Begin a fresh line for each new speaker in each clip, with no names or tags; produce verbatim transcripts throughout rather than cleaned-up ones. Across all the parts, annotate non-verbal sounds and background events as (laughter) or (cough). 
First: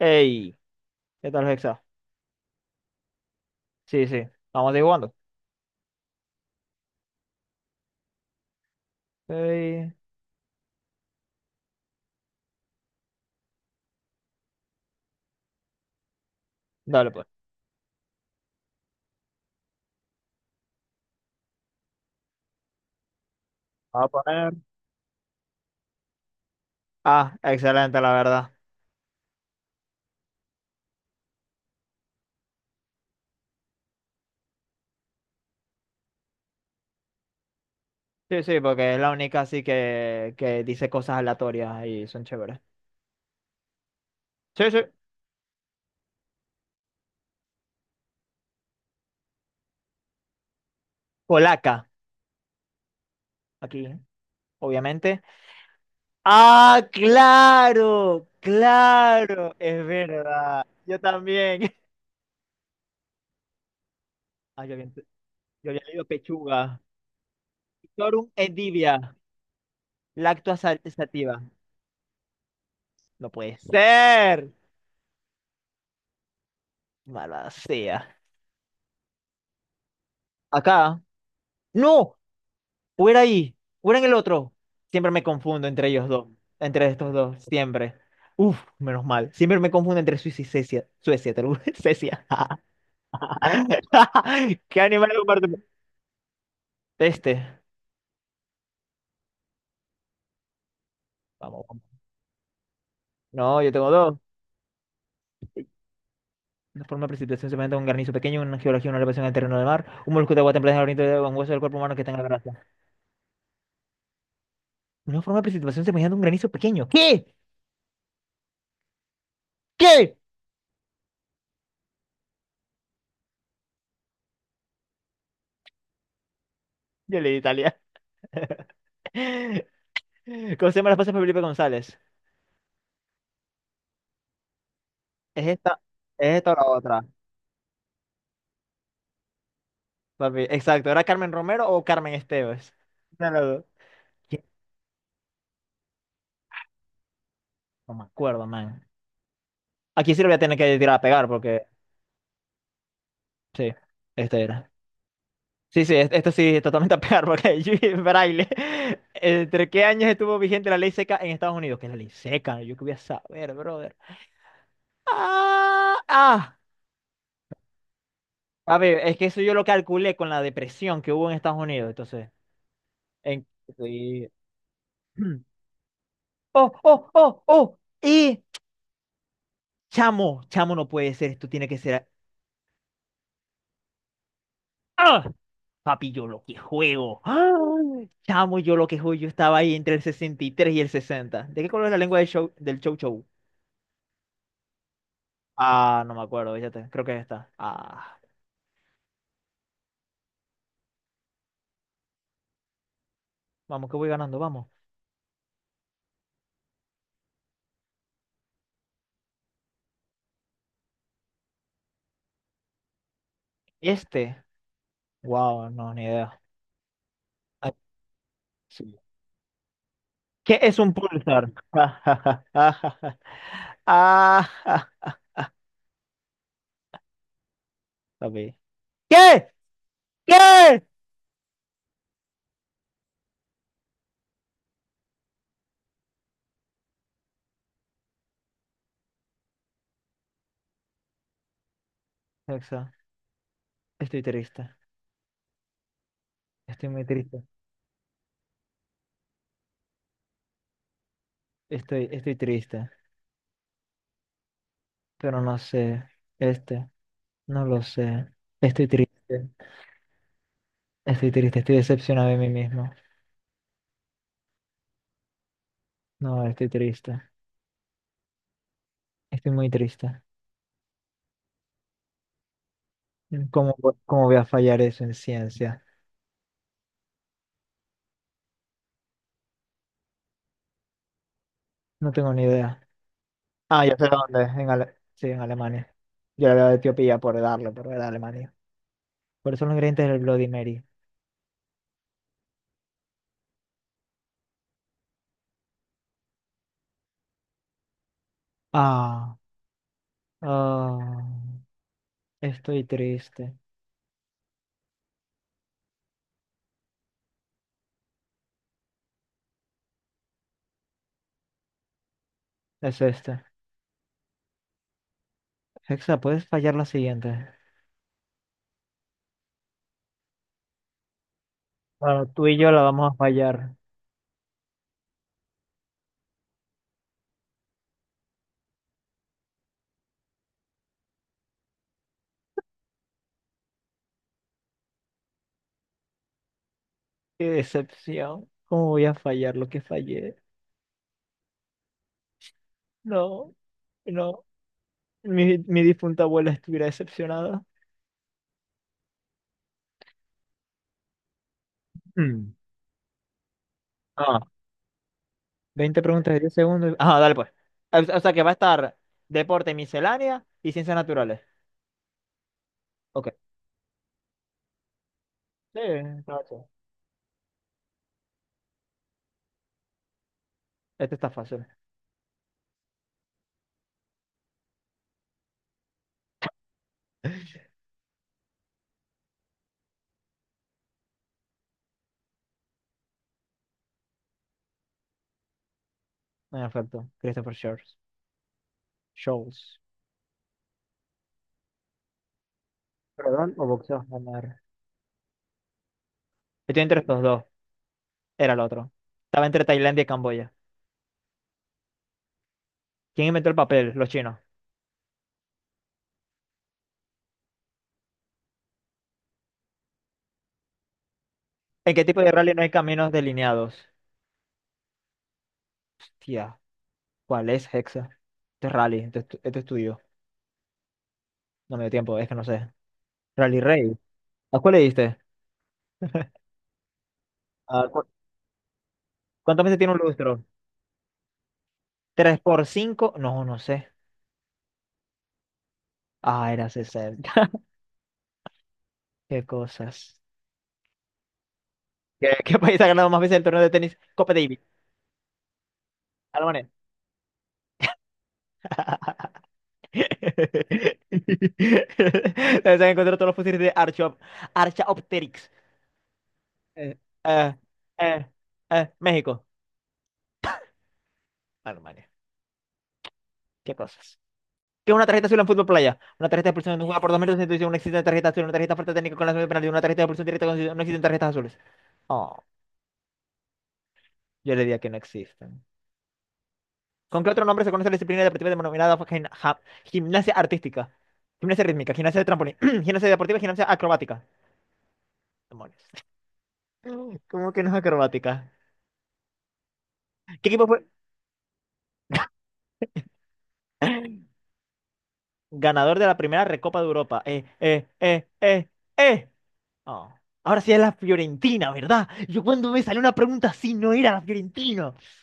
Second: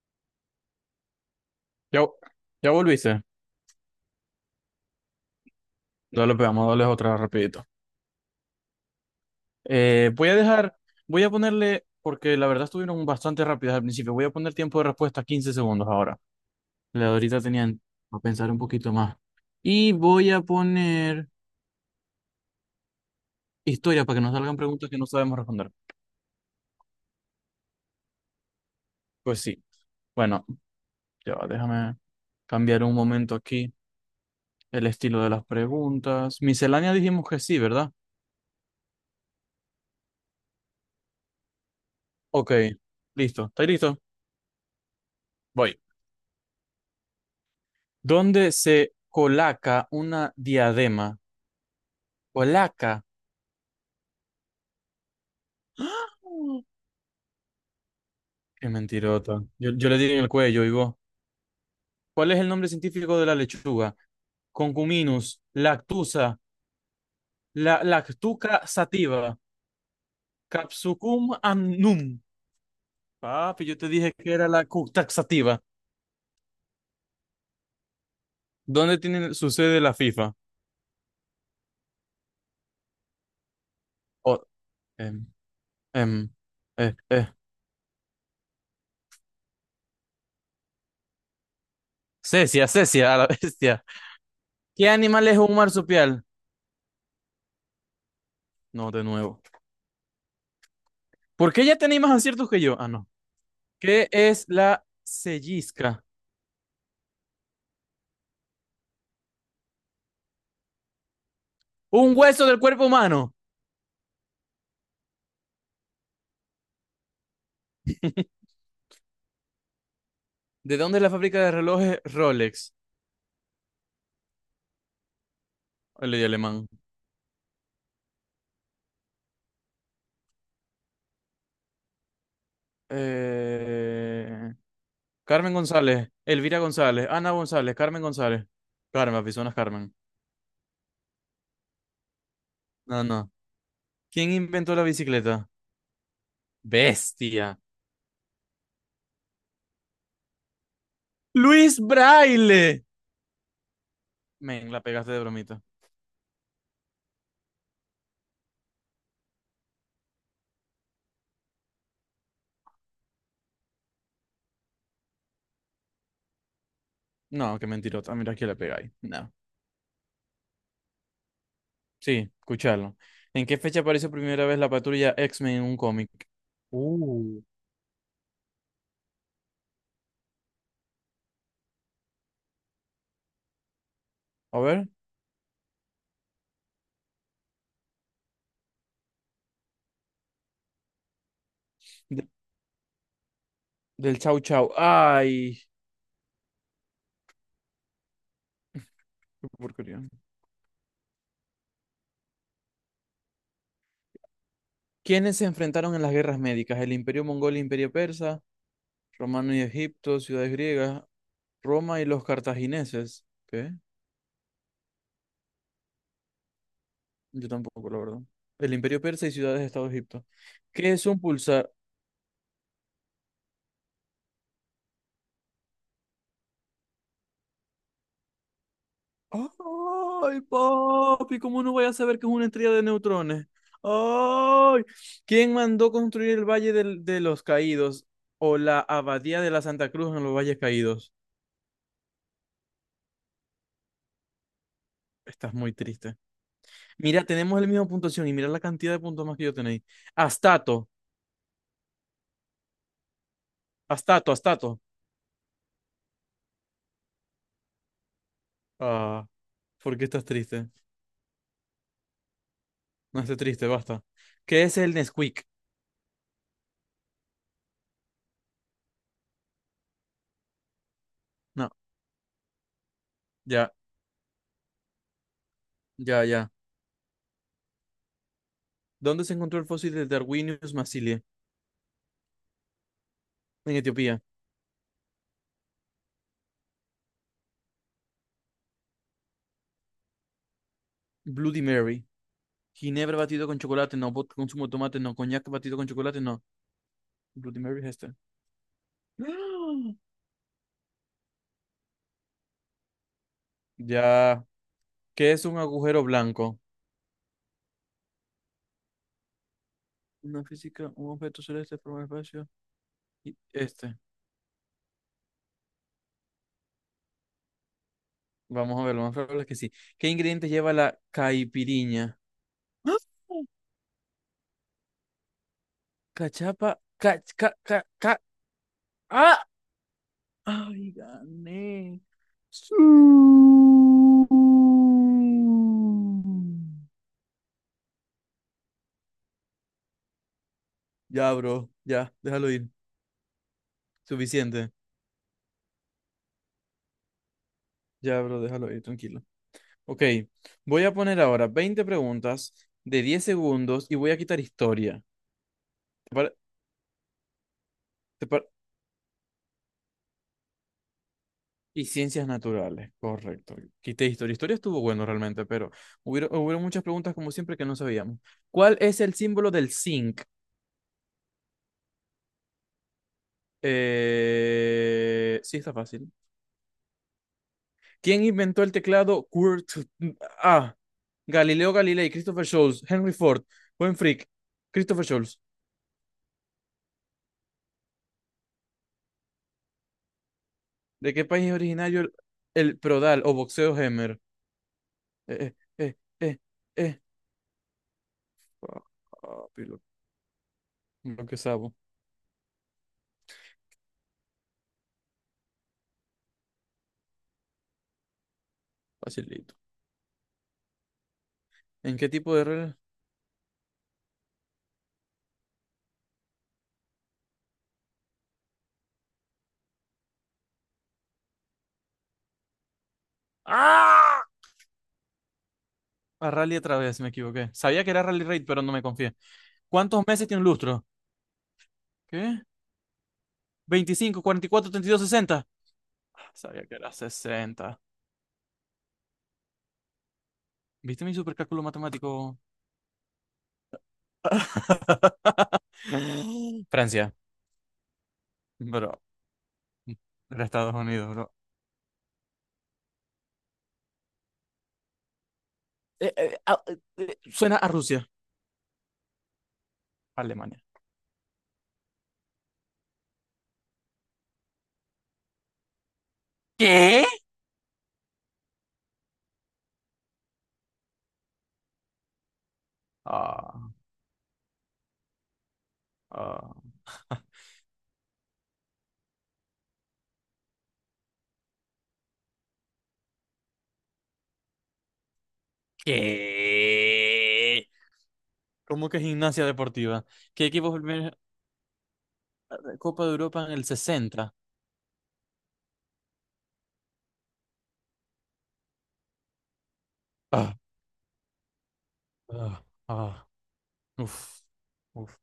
Ey, ¿qué tal, Hexa?
Ya, ya volviste.
Sí, sí, vamos a ir jugando.
Dale, pegamos, dale otra rapidito.
Ey,
Eh, voy a dejar, voy a ponerle, porque la verdad estuvieron bastante rápidas al principio. Voy a poner tiempo de respuesta quince segundos ahora. La de
dale, pues.
ahorita tenían a pensar un poquito más. Y voy a poner historia
Vamos a
para que nos
poner.
salgan preguntas que no sabemos responder.
Ah, excelente, la verdad.
Pues sí. Bueno, ya va, déjame cambiar un momento aquí el estilo de las preguntas. Miscelánea dijimos que sí, ¿verdad?
Sí, sí, porque es la única así que, que dice cosas aleatorias y son
Ok,
chéveres.
listo. ¿Estáis listo?
Sí, sí.
Voy. ¿Dónde se colaca una diadema?
Polaca,
¿Colaca?
aquí, obviamente.
¡Ah!
¡Ah, claro!
Qué mentirota.
¡Claro!
Yo,
Es
yo le di en el cuello,
verdad.
y vos.
Yo también. (laughs)
¿Cuál es el nombre científico de la lechuga?
Ah, yo había,
Concuminus,
yo había leído
lactusa,
pechuga.
la,
Victorum
lactuca
endivia.
sativa,
Lactosa
capsucum
sativa.
annum.
No puede
Papi, yo te dije que era
ser.
la cu-
Mala sea.
¿Dónde tiene su sede la FIFA?
Acá. No, o era ahí, o era en el
Oh,
otro. Siempre me
em,
confundo entre ellos dos,
em,
entre
eh,
estos
eh.
dos, siempre. Uf, menos mal. Siempre me confundo entre Suiza y Suecia. Suecia, te lo juro, (laughs) Suecia.
Cecia, Cecia, a la bestia.
(laughs) ¿Qué
¿Qué
animal
animal es
comparte?
un marsupial?
Este.
No, de nuevo. ¿Por
Vamos,
qué ya
vamos.
tenéis más aciertos que yo? Ah, no.
No, yo tengo
¿Qué
dos.
es la sellisca?
Una forma de precipitación se presenta un granizo pequeño, una geología, una elevación del terreno del mar, un molusco de agua templada en el oriente de un hueso del cuerpo humano que está
Un
en la
hueso del
gracia.
cuerpo humano.
Una forma de precipitación semejante a un granizo pequeño. ¿Qué?
(laughs)
¿Qué?
¿De dónde es la fábrica de relojes Rolex? Le di alemán.
Yo leí Italia. (laughs) ¿Cómo se llama la esposa de Felipe González?
Eh,
Es
Carmen
esta,
González,
es esta o
Elvira
la otra.
González, Ana González, Carmen González. Carmen, personas Carmen.
Papi. Exacto, ¿era Carmen Romero o Carmen Esteves?
No,
Una
no.
de las dos.
¿Quién inventó la bicicleta? Bestia.
No me acuerdo, man. Aquí sí lo voy a tener que tirar a pegar porque.
Luis Braille.
Sí, este era.
Men, la pegaste de bromita.
Sí, sí, es- esto sí, totalmente a pegar porque (laughs) Judy Braille. ¿Entre qué años estuvo vigente la ley seca en Estados Unidos? ¿Qué es la ley seca? Yo qué voy a saber, brother. ¡Ah! ¡Ah!
No, qué mentirota. Mira que la
A
pegáis.
ver, es que
No.
eso yo lo calculé con la depresión que hubo en Estados Unidos, entonces.
Sí, escucharlo.
En...
¿En qué fecha apareció
sí.
primera vez la patrulla X-Men en un cómic?
(clears throat) ¡Oh, oh, oh,
Uh.
oh! Y chamo, chamo, no puede ser, esto tiene que ser.
A ver.
¡Ah! Papi, yo lo que juego. ¡Ah! Chamo, yo lo que juego. Yo estaba ahí entre el sesenta y tres y el sesenta. ¿De qué color es la lengua
De-
del show, del Chow Chow?
del Chau Chau. Ay,
Ah, no me acuerdo, fíjate. Creo que está. Ah,
qué porquería.
vamos, que voy ganando, vamos.
¿Quiénes se enfrentaron en las guerras médicas? El Imperio Mongol, Imperio Persa, Romano y Egipto, ciudades griegas, Roma y los cartagineses. ¿Qué?
Este. Wow, no, ni idea.
Yo
Ah,
tampoco, la verdad. El
sí.
Imperio Persa y ciudades de Estado de Egipto.
¿Qué es un
¿Qué es un
pulsar?
pulsar?
(laughs) Ah, ah, papi. ¿Qué?
Ay,
¿Qué?
papi, ¿cómo no voy a saber que es una estrella de neutrones? Ay, ¿quién mandó construir el Valle del- de los Caídos o la Abadía de la Santa Cruz en los Valles Caídos?
Exacto. Estoy triste.
Estás muy triste.
Estoy muy
Mira,
triste.
tenemos la misma puntuación y mira la cantidad de puntos más que yo tenéis. Astato,
Estoy, estoy triste.
Astato, Astato.
Pero no sé, este, no lo sé. Estoy
Ah,
triste,
¿por qué estás triste?
estoy triste, estoy decepcionado de mí mismo.
No estés triste, basta. ¿Qué es el Nesquik?
No, estoy triste, estoy muy triste.
No, ya,
¿Cómo, vo- cómo voy a fallar eso en ciencia?
ya, ya. ¿Dónde se encontró el fósil de Darwinius massilia?
No tengo ni idea.
En
Ah, ya sé
Etiopía.
dónde, en Ale- sí, en Alemania. Yo le había de Etiopía por darle, pero era Alemania. Por eso los ingredientes del Bloody Mary.
Bloody Mary. Ginebra batido con chocolate, no. Vodka con zumo de tomate, no. Coñac batido con chocolate, no. Bloody Mary es esta.
Ah,
(gasps)
ah, estoy triste.
Ya. ¿Qué es un agujero blanco? Una física, un objeto celeste por un espacio.
Es
Y
este.
este.
Hexa, ¿puedes fallar la siguiente?
Vamos a ver, lo más probable es que sí. ¿Qué ingredientes lleva la caipiriña?
Bueno, tú y yo la
¡Ah!
vamos a fallar.
Cachapa. Ca, ca, ca, ca- ¡Ah! ¡Ay, gané! Sí.
Qué decepción. ¿Cómo voy a fallar lo que fallé?
Ya, bro. Ya, déjalo ir.
No, no.
Suficiente.
Mi, mi difunta abuela estuviera decepcionada.
Ya, bro, déjalo ahí, tranquilo. Ok, voy a poner ahora veinte
Mm.
preguntas de diez segundos y voy a quitar
Ah,
historia.
¿veinte
¿Te pare-
preguntas de diez segundos? Ah, dale pues. O, o
te
sea que
par-
va a estar deporte, miscelánea y ciencias naturales.
y ciencias naturales,
Ok.
correcto. Quité historia. Historia estuvo bueno realmente, pero
Sí, está
hubieron, hubieron
fácil.
muchas preguntas como siempre que no sabíamos. ¿Cuál es el símbolo del zinc?
Este está fácil.
Eh, sí, está fácil. ¿Quién inventó el teclado Kurt? A. Galileo Galilei, Christopher Scholes, Henry Ford, Buen Frick, Christopher Scholes.
No, me faltó. Christopher Shaws. Shows.
¿De qué país es originario el, el prodal o
¿Perdón o
boxeo
boxeo?
Hemer?
Ganar.
Eh, eh, eh, eh,
Estoy entre
eh.
estos dos. Era el otro. Estaba entre
Papi, lo,
Tailandia y Camboya.
lo que sabo.
¿Quién inventó el papel? Los chinos.
Facilito.
¿En
¿En
qué
qué
tipo de
tipo de
rally no hay
rally?
caminos delineados? Tía. ¿Cuál es Hexa? Este es Rally, este, es tu- este es tuyo. No me dio tiempo, es que no sé. Rally Rey.
¡Ah!
¿A cuál le diste?
A rally otra vez, me equivoqué.
¿A
Sabía que era
cu-
rally raid, pero no me confié.
¿Cuántas veces tiene un
¿Cuántos meses tiene
lustro?
un lustro?
¿Tres
¿Qué?
por cinco? No, no sé.
¿veinticinco, cuarenta y cuatro, treinta y dos, sesenta? Ah,
Ah,
sabía
era
que era
sesenta. (laughs)
sesenta.
Qué cosas.
¿Viste mi supercálculo
¿Qué,
matemático?
qué país ha ganado más veces el torneo de tenis? Copa Davis.
(laughs)
Alemania.
Francia, bro.
(laughs)
Era Estados Unidos, bro.
Debes haber encontrado todos los fósiles de Archop Archaopteryx.
Eh, eh, ah, eh,
Eh,
eh,
eh,
suena a Rusia.
eh, eh, México.
Alemania.
Alemania. Qué cosas. ¿Qué es una tarjeta azul en fútbol playa? Una tarjeta de expulsión jugada
¿Qué?
por dos metros sin intuición, una existe tarjeta azul, una tarjeta falta técnica con la de penalti, una tarjeta de expulsión directa con no existen tarjetas azules. Oh,
Ah,
yo le diría que no existen.
ah.
¿Con qué
(laughs)
otro nombre se conoce la disciplina deportiva denominada gim- ja- gimnasia artística? Gimnasia rítmica, gimnasia de trampolín, (clears throat) gimnasia deportiva, y gimnasia acrobática. Demonios. (laughs) ¿Cómo que
¿Qué?
no es acrobática?
¿Cómo que gimnasia deportiva? ¿Qué
¿Qué equipo
equipo fue
fue
el primer eh, Copa de Europa en el sesenta?
ganador de la primera Recopa de Europa? Eh, eh, eh, eh, eh. Oh,
Ah,
ahora sí es la Fiorentina, ¿verdad? Yo
ah,
cuando me salió una
ah.
pregunta así no era la
Uf,
Fiorentina.
uf.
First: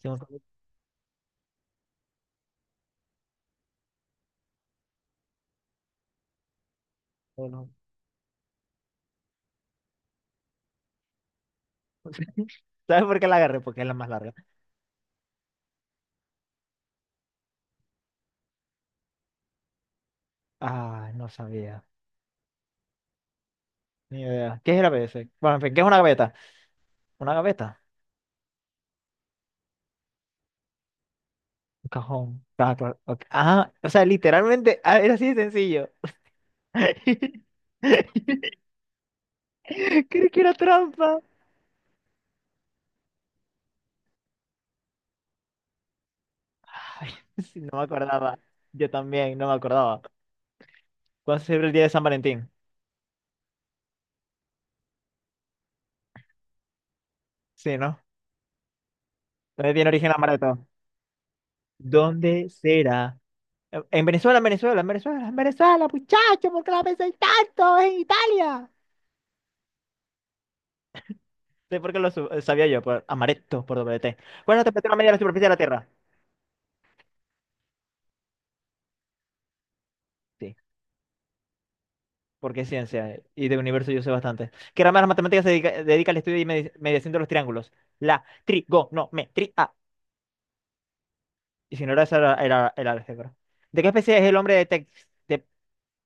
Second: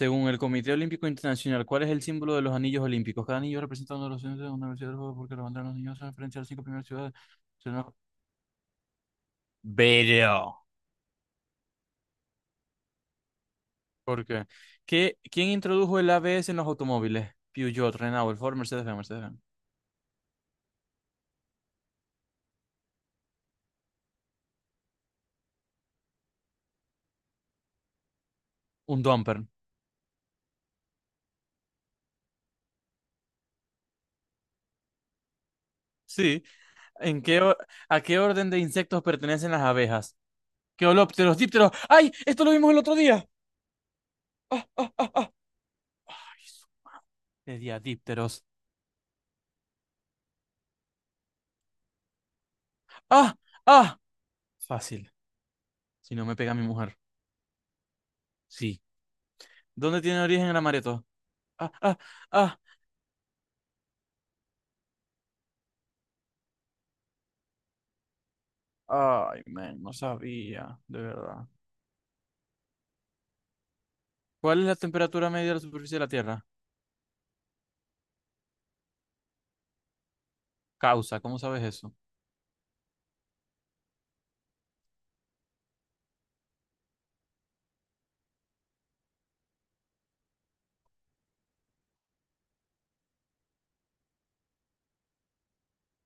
Sí, un
el Comité Olímpico Internacional, ¿cuál es el símbolo de los anillos olímpicos? Cada anillo representa uno de los centros de una universidad del juego porque la bandera de los niños se referencia a las cinco primeras ciudades.
solo.
Si no- Pero.
(laughs) ¿Sabes por qué la agarré? Porque es la más
¿Por
larga.
qué? ¿Qué- ¿Quién introdujo el A B S en los automóviles? Peugeot, Renault, Ford, Mercedes-Benz, Mercedes-Benz.
Ah, no sabía. Ni idea. ¿Qué es la P C? Bueno, en fin, ¿qué es una gaveta? Una gaveta.
Un dumper.
Un cajón. Ah, claro, ok. Ah, o sea, literalmente ah, era así de sencillo.
Sí, ¿en qué, o- a qué
(laughs)
orden de insectos pertenecen las abejas?
Creí que era trampa.
Queolópteros, dípteros. ¡Ay! Esto lo vimos el otro día. ¡Ah, ah, ah! Ay, su-
Ay, (laughs)
Le
sí,
di
no
a
me acordaba.
dípteros.
Yo también, no me acordaba. ¿Cuándo se celebra el día de San Valentín?
¡Ah, ah! Fácil. Si no me pega mi mujer.
Sí, ¿no?
Sí.
¿Dónde tiene
¿Dónde
origen la
tiene origen el
Amaretto?
amareto? ¡Ah, ah,
¿Dónde
ah!
será? En Venezuela, en Venezuela, en Venezuela, en Venezuela, muchacho, ¿por qué la pensáis tanto? Es en Italia.
Ay, men, no sabía, de verdad.
Sí, porque lo su- sabía yo, por amaretto, por doble T. ¿Cuál es
¿Cuál
la
es la
temperatura media de la
temperatura
superficie de
media de
la
la
Tierra?
superficie de la Tierra?
Sí,
Causa, ¿cómo sabes eso?
porque es ciencia, eh, y de universo yo sé bastante. ¿Qué rama de las matemáticas se dedica, dedica al estudio y medi- mediación de los triángulos? La trigonometría. Y si no era esa, era, era- era álgebra. ¿De qué especie es el hombre de Tex, de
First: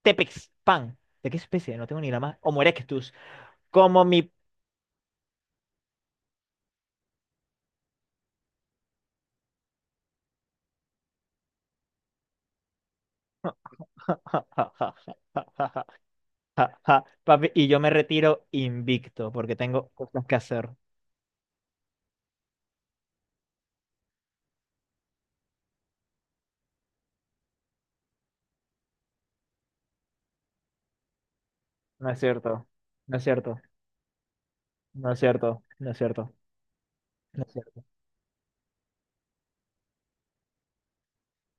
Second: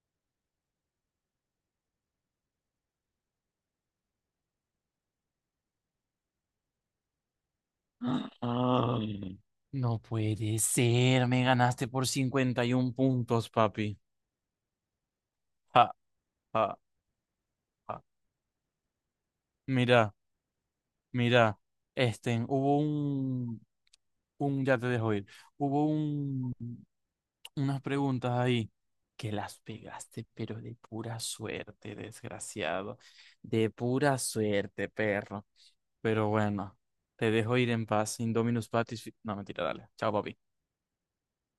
Tepexpan? ¿De qué especie? No tengo ni la más. Homo erectus. Como mi...
(gasps) Ah. No puede ser, me ganaste por cincuenta y un puntos, papi.
(laughs)
Ja,
Ja,
ja,
ja, papi, y yo me
ja.
retiro invicto porque tengo
Mira,
cosas que hacer.
mira, este, hubo un, un, ya te dejo ir, hubo un, unas preguntas ahí que las pegaste, pero de pura suerte,
No es cierto,
desgraciado,
no es cierto,
de pura suerte,
no es
perro.
cierto, no es
Pero
cierto,
bueno, te
no es
dejo ir
cierto.
en paz, Indominus Patis, fi- no, mentira, dale, chao, papi.